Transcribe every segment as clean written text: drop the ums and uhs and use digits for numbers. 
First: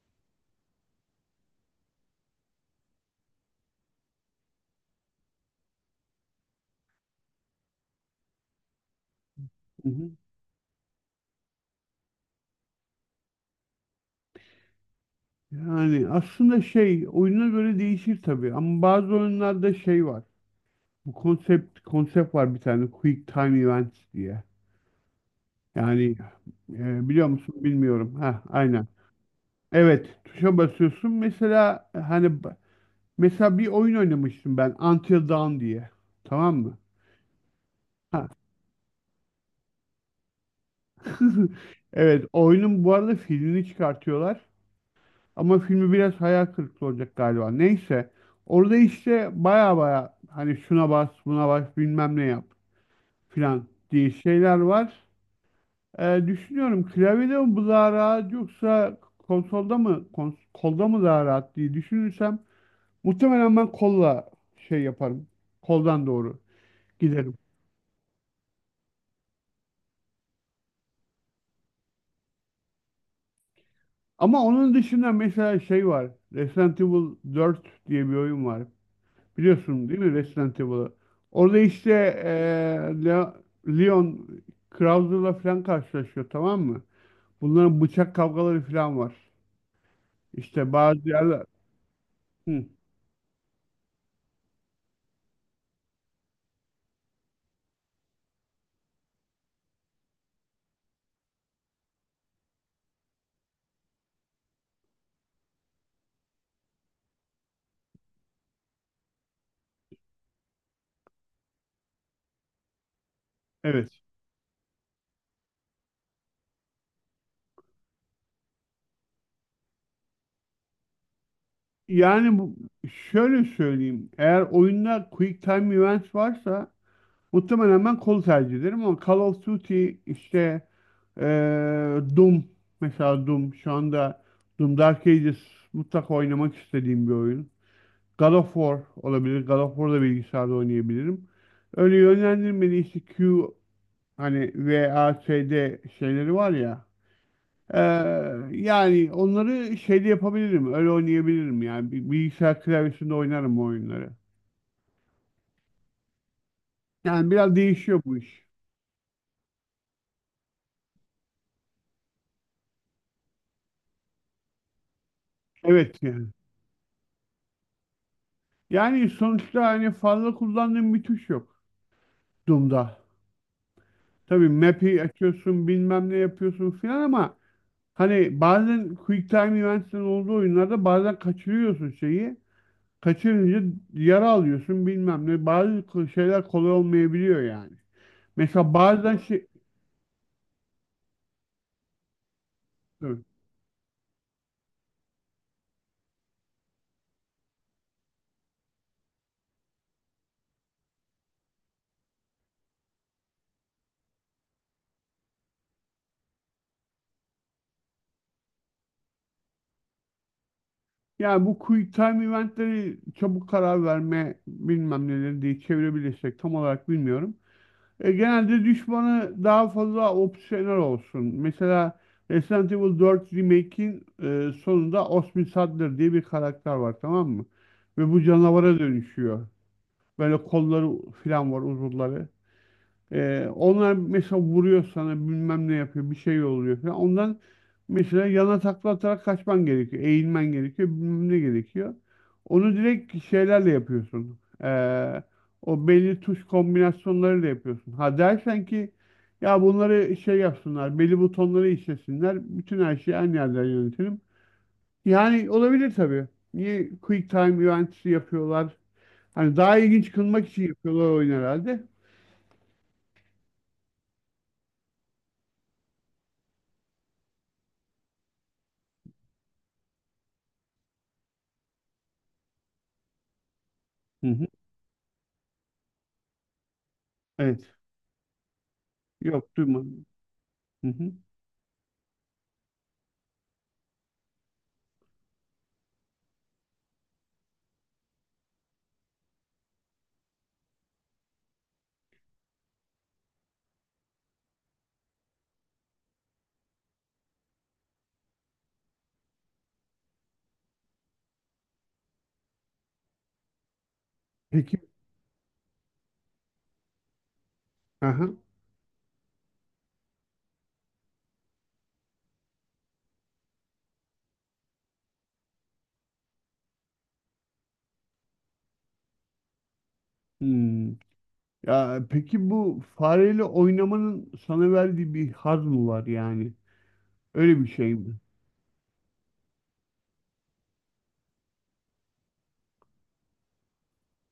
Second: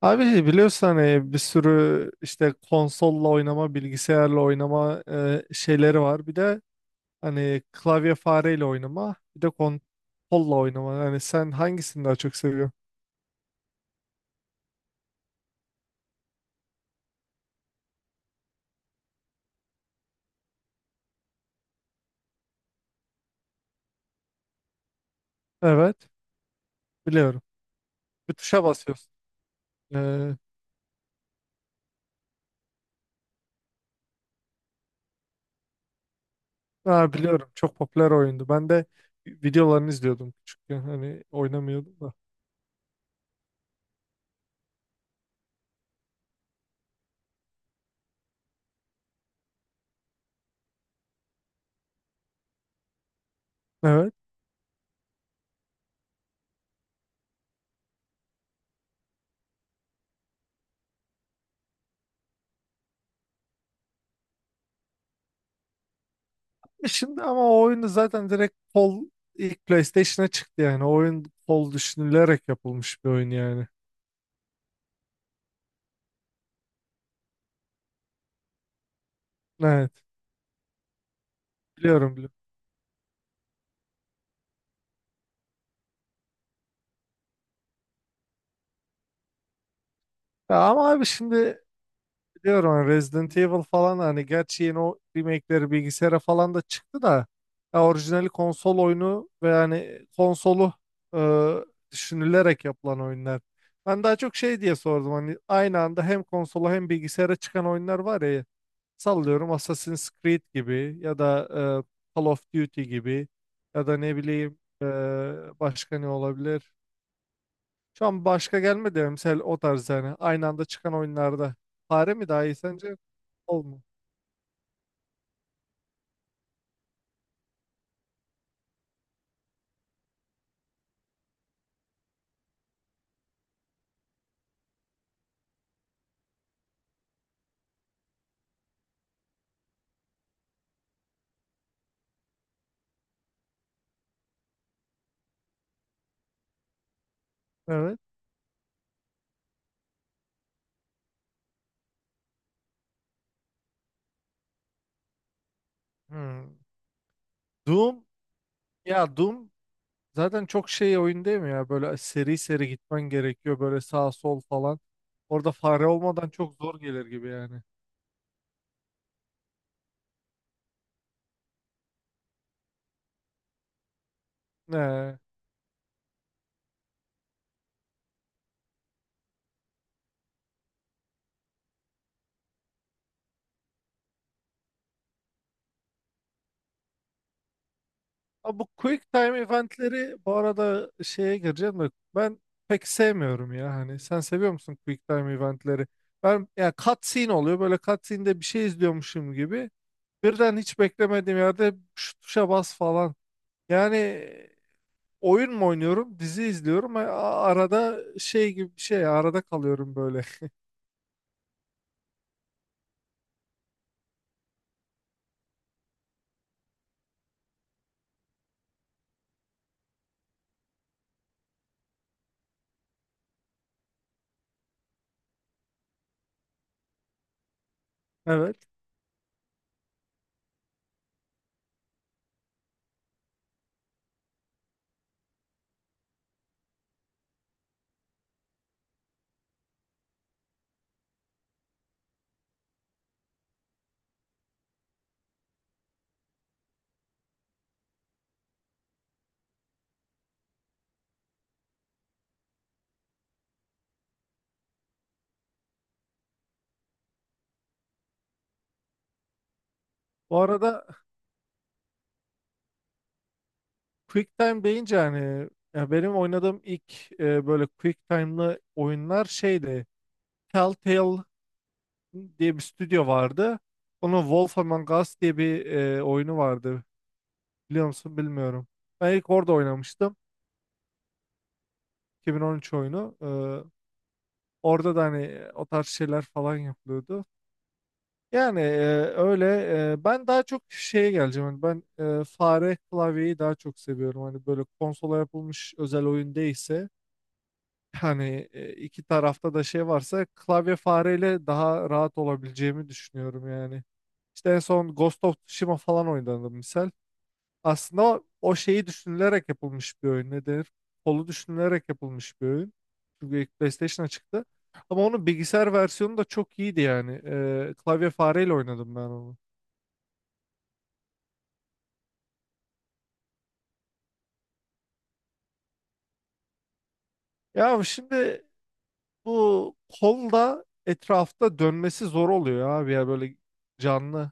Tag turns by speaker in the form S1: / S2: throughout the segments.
S1: Abi biliyorsun hani bir sürü işte konsolla oynama, bilgisayarla oynama şeyleri var. Bir de hani klavye fareyle oynama, bir de
S2: Hı hı.
S1: konsolla oynama. Yani sen hangisini daha çok seviyorsun?
S2: Yani aslında şey oyuna göre değişir tabii ama bazı oyunlarda şey var. Bu konsept var bir tane Quick Time Events diye.
S1: Evet,
S2: Yani biliyor
S1: biliyorum.
S2: musun bilmiyorum.
S1: Bir
S2: Ha
S1: tuşa
S2: aynen.
S1: basıyorsun.
S2: Evet,
S1: Ee,
S2: tuşa basıyorsun. Mesela hani mesela bir oyun oynamıştım ben Until Dawn diye. Tamam mı?
S1: ha, biliyorum. Çok popüler
S2: Ha.
S1: oyundu. Ben de videolarını izliyordum küçükken. Hani oynamıyordum da.
S2: Evet, oyunun bu arada filmini çıkartıyorlar. Ama filmi biraz hayal kırıklığı olacak galiba. Neyse. Orada işte baya baya hani şuna bas, buna bas, bilmem ne yap filan diye
S1: Evet.
S2: şeyler var. Düşünüyorum klavyede mi bu daha rahat yoksa konsolda mı kolda mı daha rahat diye düşünürsem muhtemelen ben kolla şey yaparım. Koldan doğru
S1: Şimdi
S2: giderim.
S1: ama o oyunu zaten direkt ilk PlayStation'a çıktı yani. O oyun kol düşünülerek yapılmış bir oyun yani.
S2: Ama onun dışında mesela şey var. Resident Evil 4 diye bir oyun var. Biliyorsun
S1: Evet.
S2: değil mi Resident Evil'ı? Orada işte
S1: Biliyorum, biliyorum.
S2: eee, Le- Leon Krauser'la falan karşılaşıyor tamam mı? Bunların bıçak kavgaları falan var.
S1: Ya
S2: İşte
S1: ama abi
S2: bazı yerler...
S1: şimdi
S2: Hı,
S1: biliyorum hani Resident Evil falan hani gerçi yeni o remake'leri bilgisayara falan da çıktı da ya orijinali konsol oyunu ve yani konsolu e, düşünülerek yapılan oyunlar. Ben daha çok şey diye sordum hani aynı anda hem konsola hem bilgisayara çıkan oyunlar var ya, sallıyorum Assassin's Creed gibi ya da Call of Duty gibi ya da
S2: evet.
S1: ne bileyim, başka ne olabilir? Şu an başka gelmedi ya mesela o tarz yani. Aynı anda çıkan oyunlarda. Fare mi
S2: Yani
S1: daha iyi
S2: bu,
S1: sence?
S2: şöyle
S1: Olmu?
S2: söyleyeyim. Eğer oyunda Quick Time Events varsa muhtemelen ben kol tercih ederim ama Call of Duty işte eee Doom mesela Doom şu anda Doom Dark Ages mutlaka oynamak istediğim bir oyun. God of War olabilir. God of War'da bilgisayarda oynayabilirim. Öyle yönlendirmeli işte hani VASD şeyleri var ya. Ee,
S1: Evet.
S2: Yani onları şeyde yapabilirim. Öyle oynayabilirim yani. Bilgisayar klavyesinde oynarım o oyunları.
S1: Hmm.
S2: Yani biraz değişiyor
S1: Doom.
S2: bu iş.
S1: Ya Doom zaten çok şey oyun değil mi ya? Böyle seri seri gitmen gerekiyor. Böyle sağ sol falan. Orada fare
S2: Evet yani.
S1: olmadan çok zor gelir gibi yani.
S2: Yani sonuçta hani fazla kullandığım bir tuş yok Doom'da. Tabii map'i
S1: Ne?
S2: açıyorsun bilmem ne yapıyorsun filan ama hani bazen QuickTime Events'in olduğu oyunlarda bazen kaçırıyorsun şeyi. Kaçırınca yara alıyorsun bilmem ne. Bazı şeyler kolay olmayabiliyor yani.
S1: Ama bu
S2: Mesela
S1: quick
S2: bazen
S1: time
S2: şey,
S1: eventleri bu arada şeye gireceğim de ben pek
S2: evet.
S1: sevmiyorum ya, hani sen seviyor musun quick time eventleri? Ben ya cutscene oluyor, böyle cutscene'de bir şey izliyormuşum gibi, birden hiç beklemediğim yerde şu tuşa bas falan. Yani oyun mu oynuyorum, dizi izliyorum. Arada şey gibi bir şey, arada kalıyorum böyle.
S2: Yani bu quick time eventleri çabuk karar verme bilmem neleri diye çevirebilirsek tam olarak bilmiyorum. Genelde düşmanı daha fazla opsiyonel olsun. Mesela Resident Evil 4 Remake'in sonunda Osmin Saddler diye bir karakter var tamam mı? Ve bu
S1: Evet.
S2: canavara dönüşüyor. Böyle kolları falan var uzuvları. Onlar mesela vuruyor sana bilmem ne yapıyor bir şey oluyor falan. Ondan mesela yana takla atarak kaçman gerekiyor. Eğilmen gerekiyor bilmem ne gerekiyor. Onu direkt şeylerle yapıyorsun. O belli tuş kombinasyonlarıyla yapıyorsun. Ha dersen ki ya bunları şey yapsınlar belli butonları işlesinler. Bütün her şeyi aynı yerden yönetelim. Yani olabilir tabii. Niye quick time eventsi yapıyorlar? Hani daha ilginç
S1: Bu
S2: kılmak için
S1: arada
S2: yapıyorlar oyun herhalde.
S1: Quick Time deyince hani ya benim oynadığım ilk böyle Quick Time'lı oyunlar şeydi. Telltale diye bir stüdyo vardı. Onun
S2: Hı hı.
S1: Wolf Among Us diye bir oyunu vardı.
S2: Evet.
S1: Biliyor musun? Bilmiyorum. Ben ilk orada
S2: Yok, duymadım.
S1: oynamıştım.
S2: Hı hı.
S1: 2013 oyunu. Orada da hani o tarz şeyler falan yapılıyordu. Yani öyle, ben daha çok şeye geleceğim. Hani ben fare klavyeyi daha çok seviyorum. Hani böyle konsola yapılmış özel oyun değilse hani iki tarafta da şey varsa klavye fareyle daha rahat olabileceğimi düşünüyorum yani. İşte en
S2: Peki,
S1: son Ghost of Tsushima falan oynadım misal. Aslında o,
S2: aha.
S1: o şeyi düşünülerek yapılmış bir oyun. Ne denir? Kolu düşünülerek yapılmış bir oyun. Çünkü ilk PlayStation'a çıktı. Ama onun bilgisayar versiyonu da çok iyiydi yani. Klavye fareyle oynadım ben onu.
S2: Hmm. Ya peki bu fareyle oynamanın sana verdiği bir haz mı var yani? Öyle bir
S1: Ya
S2: şey mi?
S1: şimdi bu kol da etrafta dönmesi zor oluyor abi ya, böyle canlı.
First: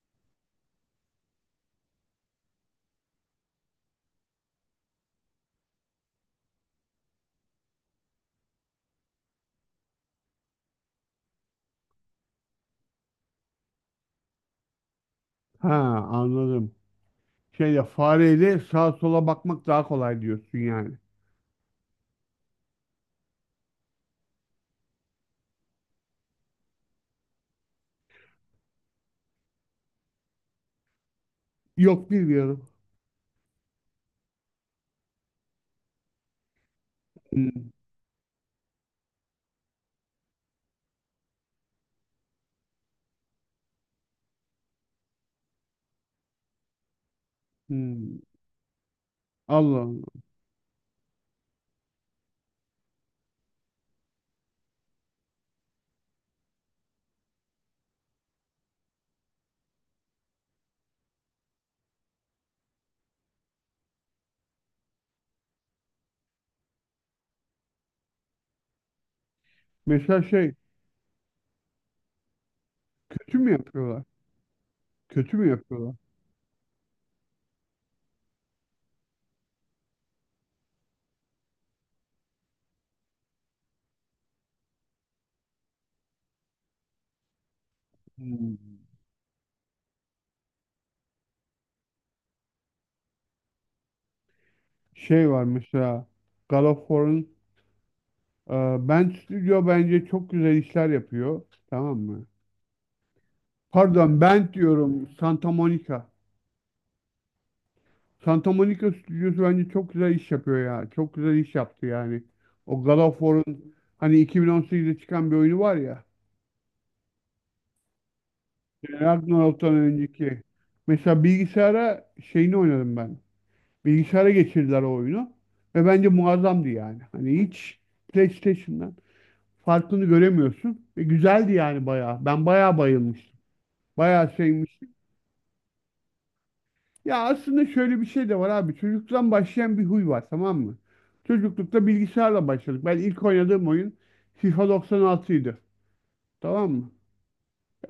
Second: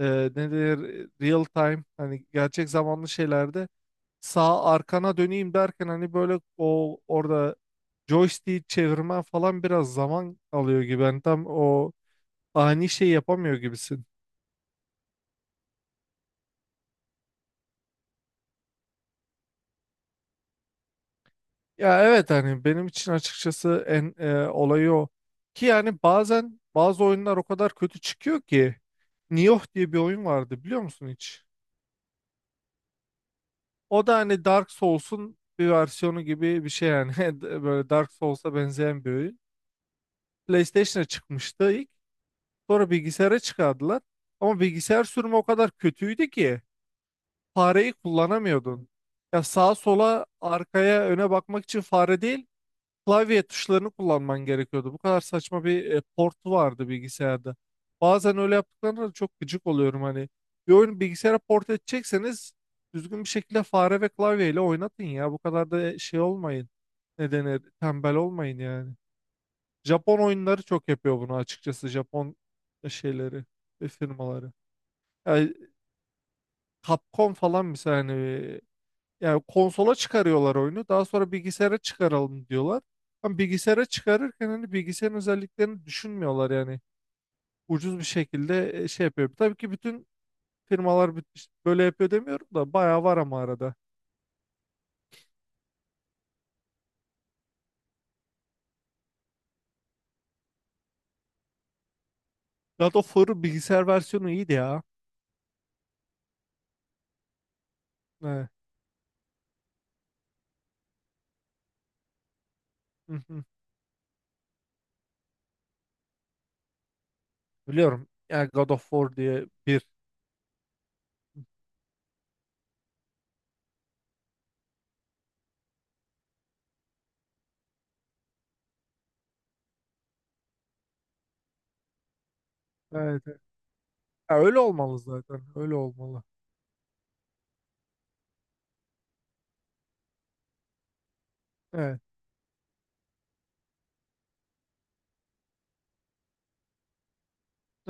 S1: Ee, ne denir? Real time hani, gerçek zamanlı şeylerde sağ arkana döneyim derken hani böyle o orada joystick çevirmen falan biraz zaman alıyor gibi. Hani tam o ani şey yapamıyor gibisin.
S2: Ha, anladım. Şeyle fareyle sağa sola bakmak daha kolay diyorsun yani.
S1: Ya evet, hani benim için açıkçası en olayı o. Ki yani bazen bazı oyunlar o kadar kötü çıkıyor ki, Nioh diye bir oyun vardı, biliyor musun hiç?
S2: Yok, bilmiyorum.
S1: O da hani Dark Souls'un bir versiyonu gibi bir şey yani.
S2: Hmm.
S1: Böyle Dark Souls'a benzeyen bir oyun. PlayStation'a çıkmıştı ilk. Sonra bilgisayara çıkardılar. Ama bilgisayar sürümü o kadar kötüydü ki fareyi
S2: Hmm.
S1: kullanamıyordun. Ya sağa
S2: Allah Allah.
S1: sola arkaya öne bakmak için fare değil, klavye tuşlarını kullanman gerekiyordu. Bu kadar saçma bir port vardı bilgisayarda. Bazen öyle yaptıklarında da çok gıcık oluyorum hani. Bir oyunu bilgisayara port edecekseniz düzgün bir şekilde fare ve klavyeyle oynatın ya. Bu kadar da şey olmayın. Ne denir? Tembel olmayın yani. Japon
S2: Mesela şey
S1: oyunları çok yapıyor bunu açıkçası. Japon
S2: kötü
S1: şeyleri,
S2: mü yapıyorlar?
S1: firmaları.
S2: Kötü mü
S1: Yani
S2: yapıyorlar?
S1: Capcom falan mesela hani, yani konsola çıkarıyorlar oyunu. Daha sonra bilgisayara çıkaralım diyorlar. Ama bilgisayara çıkarırken hani bilgisayarın özelliklerini düşünmüyorlar yani. Ucuz bir
S2: Hmm.
S1: şekilde şey yapıyor. Tabii ki bütün firmalar işte böyle yapıyor demiyorum da bayağı var ama arada.
S2: Şey var mesela Galofor'un e, Bent Studio bence çok güzel işler yapıyor. Tamam mı?
S1: God of War'ın bilgisayar
S2: Pardon
S1: versiyonu iyiydi
S2: Bent
S1: ya.
S2: diyorum Santa Monica.
S1: Evet.
S2: Santa Monica stüdyosu bence çok güzel iş yapıyor ya. Çok güzel iş yaptı yani. O
S1: Hı hı.
S2: Galofor'un hani 2018'de çıkan bir oyunu var ya.
S1: Biliyorum. Yani God of War diye
S2: Ragnarok'tan
S1: bir.
S2: önceki. Mesela bilgisayara şeyini oynadım ben. Bilgisayara geçirdiler o oyunu. Ve bence muazzamdı yani. Hani hiç PlayStation'dan. Farkını göremiyorsun. Ve güzeldi yani bayağı. Ben bayağı
S1: Evet.
S2: bayılmıştım.
S1: Evet.
S2: Bayağı
S1: Ya öyle
S2: sevmiştim.
S1: olmalı zaten. Öyle olmalı.
S2: Ya aslında şöyle bir şey de var abi. Çocukluktan başlayan bir huy var tamam mı? Çocuklukta
S1: Evet,
S2: bilgisayarla başladık. Ben ilk oynadığım oyun FIFA 96 idi. Tamam mı?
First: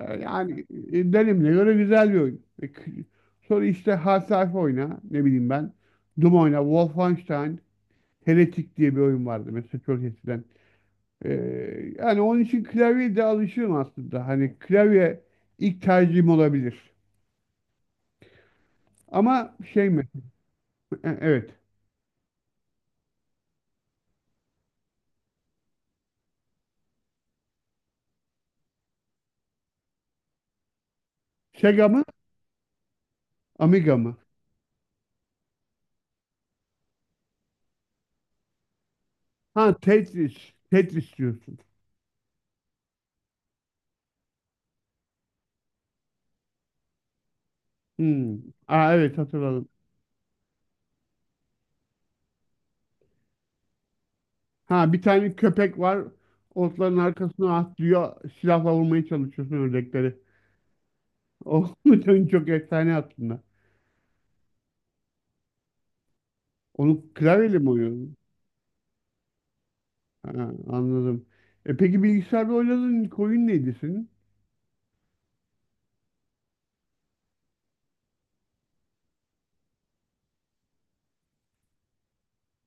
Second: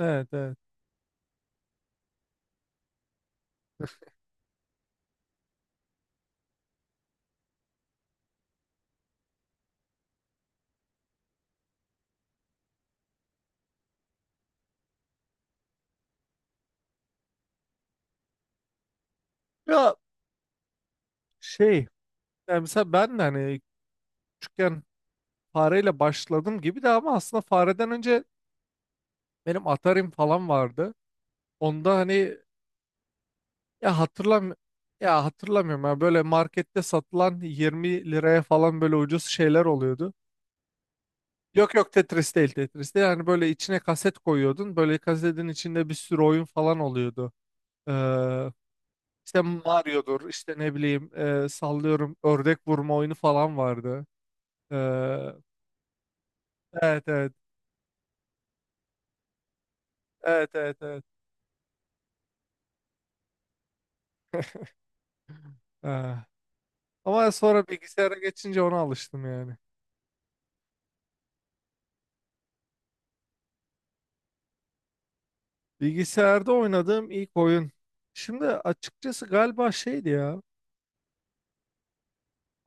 S1: evet.
S2: Yani dönemine göre güzel bir oyun. Sonra işte Half-Life oyna. Ne bileyim ben. Doom oyna. Wolfenstein. Heretic diye bir oyun vardı mesela çok eskiden. Ee, Yani onun için klavyeye de alışığım aslında. Hani klavye ilk tercihim olabilir. Ama şey
S1: Ya
S2: mi? Evet.
S1: şey, yani mesela ben de hani küçükken fareyle başladım gibi de, ama aslında fareden önce benim Atari'm falan vardı.
S2: Sega
S1: Onda
S2: mı?
S1: hani
S2: Amiga
S1: ya
S2: mı?
S1: hatırlam ya hatırlamıyorum ya, böyle markette satılan 20 liraya falan böyle ucuz şeyler
S2: Ha,
S1: oluyordu.
S2: Tetris. Tetris diyorsun.
S1: Yok yok, Tetris değil, Tetris değil. Yani böyle içine kaset koyuyordun. Böyle kasetin içinde bir sürü oyun falan oluyordu.
S2: Hmm.
S1: Ee,
S2: Aa, evet
S1: işte
S2: hatırladım.
S1: Mario'dur, işte ne bileyim, sallıyorum ördek vurma oyunu falan vardı.
S2: Ha, bir tane köpek var. Otların
S1: Evet, evet.
S2: arkasına atlıyor. Silahla vurmaya çalışıyorsun ördekleri.
S1: Evet, evet, evet.
S2: O oyun çok efsane aslında.
S1: Ah.
S2: Onu
S1: Ama
S2: klavyeyle
S1: sonra
S2: mi oynuyordun?
S1: bilgisayara geçince ona alıştım yani.
S2: Ha, anladım. E peki bilgisayarda oynadığın ilk oyun neydi senin?
S1: Bilgisayarda oynadığım ilk oyun. Şimdi açıkçası galiba şeydi ya.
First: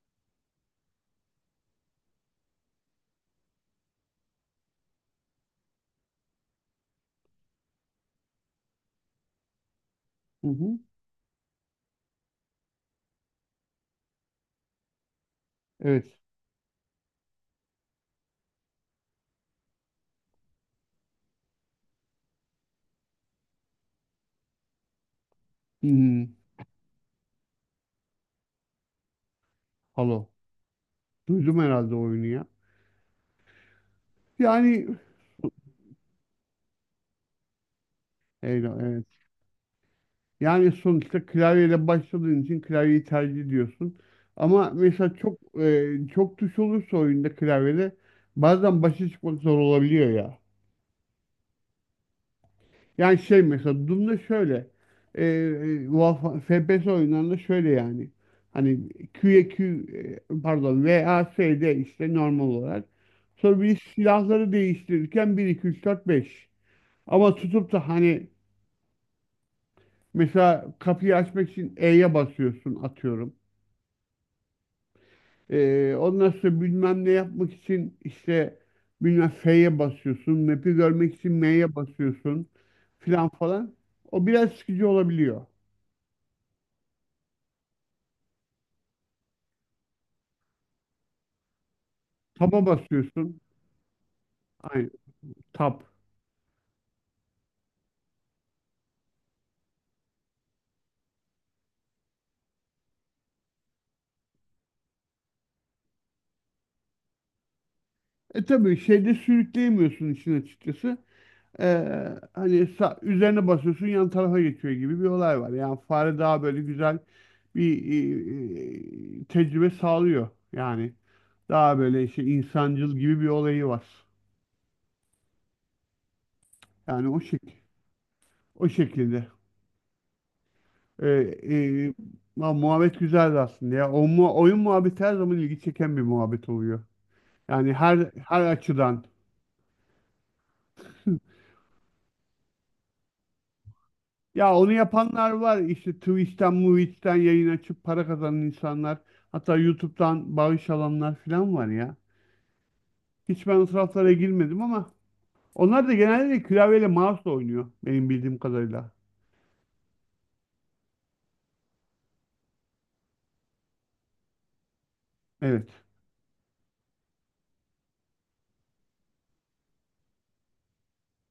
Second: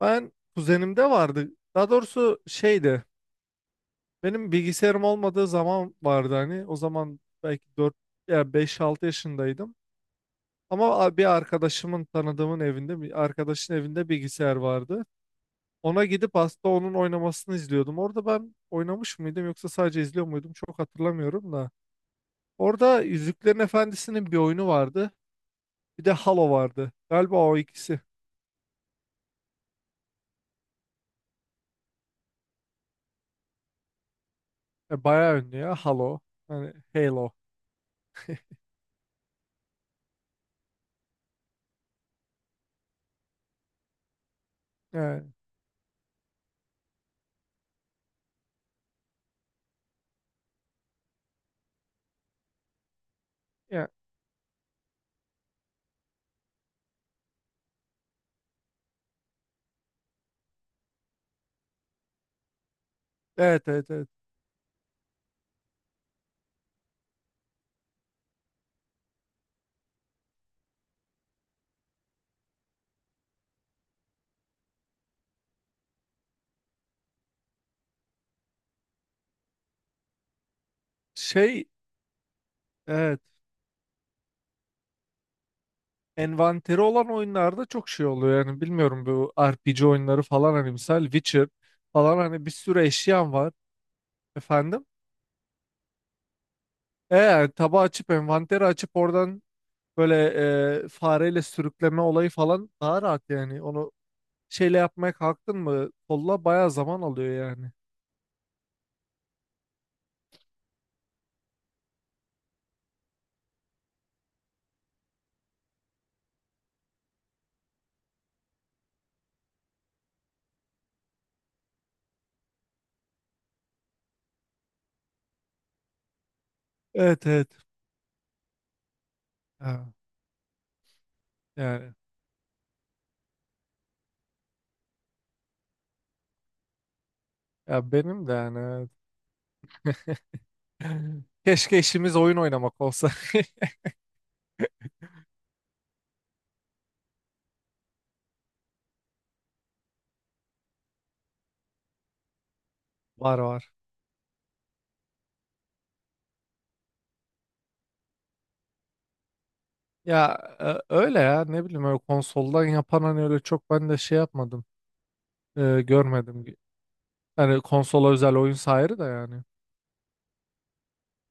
S1: Ben kuzenimde vardı. Daha doğrusu şeydi. Benim bilgisayarım olmadığı zaman vardı hani. O zaman belki 4 ya beş altı yaşındaydım.
S2: Hı hı.
S1: Ama bir arkadaşımın, tanıdığımın evinde, bir arkadaşın evinde bilgisayar vardı. Ona
S2: Evet.
S1: gidip aslında onun oynamasını izliyordum. Orada ben oynamış mıydım yoksa sadece izliyor muydum, çok hatırlamıyorum da. Orada Yüzüklerin Efendisi'nin bir oyunu vardı.
S2: Hı
S1: Bir de
S2: hı.
S1: Halo vardı. Galiba o ikisi.
S2: Halo. Duydum herhalde oyunu ya. Yani
S1: Bayağı ünlü ya Halo. Hani Halo.
S2: eyvah, evet. Yani sonuçta klavyeyle başladığın için klavyeyi tercih ediyorsun. Ama mesela
S1: Yani,
S2: çok tuş olursa oyunda klavyede bazen başa çıkmak zor olabiliyor ya. Yani şey mesela
S1: ya-
S2: Doom'da şöyle FPS oyunlarında şöyle yani. Hani pardon VASD işte normal olarak. Sonra
S1: Evet,
S2: bir
S1: evet, evet.
S2: silahları değiştirirken bir 2 3 4 beş. Ama tutup da hani. Mesela kapıyı açmak için E'ye basıyorsun atıyorum. Ondan sonra bilmem ne yapmak için işte bilmem F'ye basıyorsun. Map'i görmek için
S1: Şey,
S2: M'ye basıyorsun
S1: evet.
S2: filan falan. O biraz sıkıcı olabiliyor.
S1: Envanteri olan oyunlarda çok şey oluyor yani, bilmiyorum, bu RPG oyunları falan hani misal Witcher falan, hani bir
S2: Tab'a
S1: sürü eşyan
S2: basıyorsun.
S1: var efendim.
S2: Aynen tab.
S1: Yani tabağı açıp envanteri açıp oradan böyle fareyle sürükleme olayı falan daha rahat yani, onu şeyle yapmaya kalktın mı kolla bayağı zaman alıyor yani.
S2: E tabii şeyde sürükleyemiyorsun işin açıkçası. Ee, hani üzerine basıyorsun yan tarafa geçiyor gibi bir olay var. Yani fare daha böyle güzel bir tecrübe sağlıyor yani. Daha böyle işte insancıl gibi bir olayı var. Yani
S1: Evet, evet.
S2: o şekilde.
S1: Ha,
S2: Ee, e,
S1: yani
S2: lan muhabbet güzeldi aslında ya. O mu oyun muhabbeti her zaman ilgi çeken bir muhabbet oluyor. Yani
S1: ya
S2: her
S1: benim de
S2: her
S1: yani, evet.
S2: açıdan.
S1: Keşke işimiz oyun oynamak olsa.
S2: Ya onu yapanlar var. İşte Twitch'ten, Movie'den yayın açıp para kazanan insanlar. Hatta YouTube'dan bağış alanlar falan var ya.
S1: Var,
S2: Hiç ben o
S1: var.
S2: taraflara girmedim ama onlar da genelde klavyeyle mouse'la oynuyor benim bildiğim kadarıyla.
S1: Ya öyle ya, ne bileyim, öyle konsoldan yapan hani öyle çok ben de şey yapmadım.
S2: Evet.
S1: Görmedim. Hani konsola özel oyun ayrı da yani.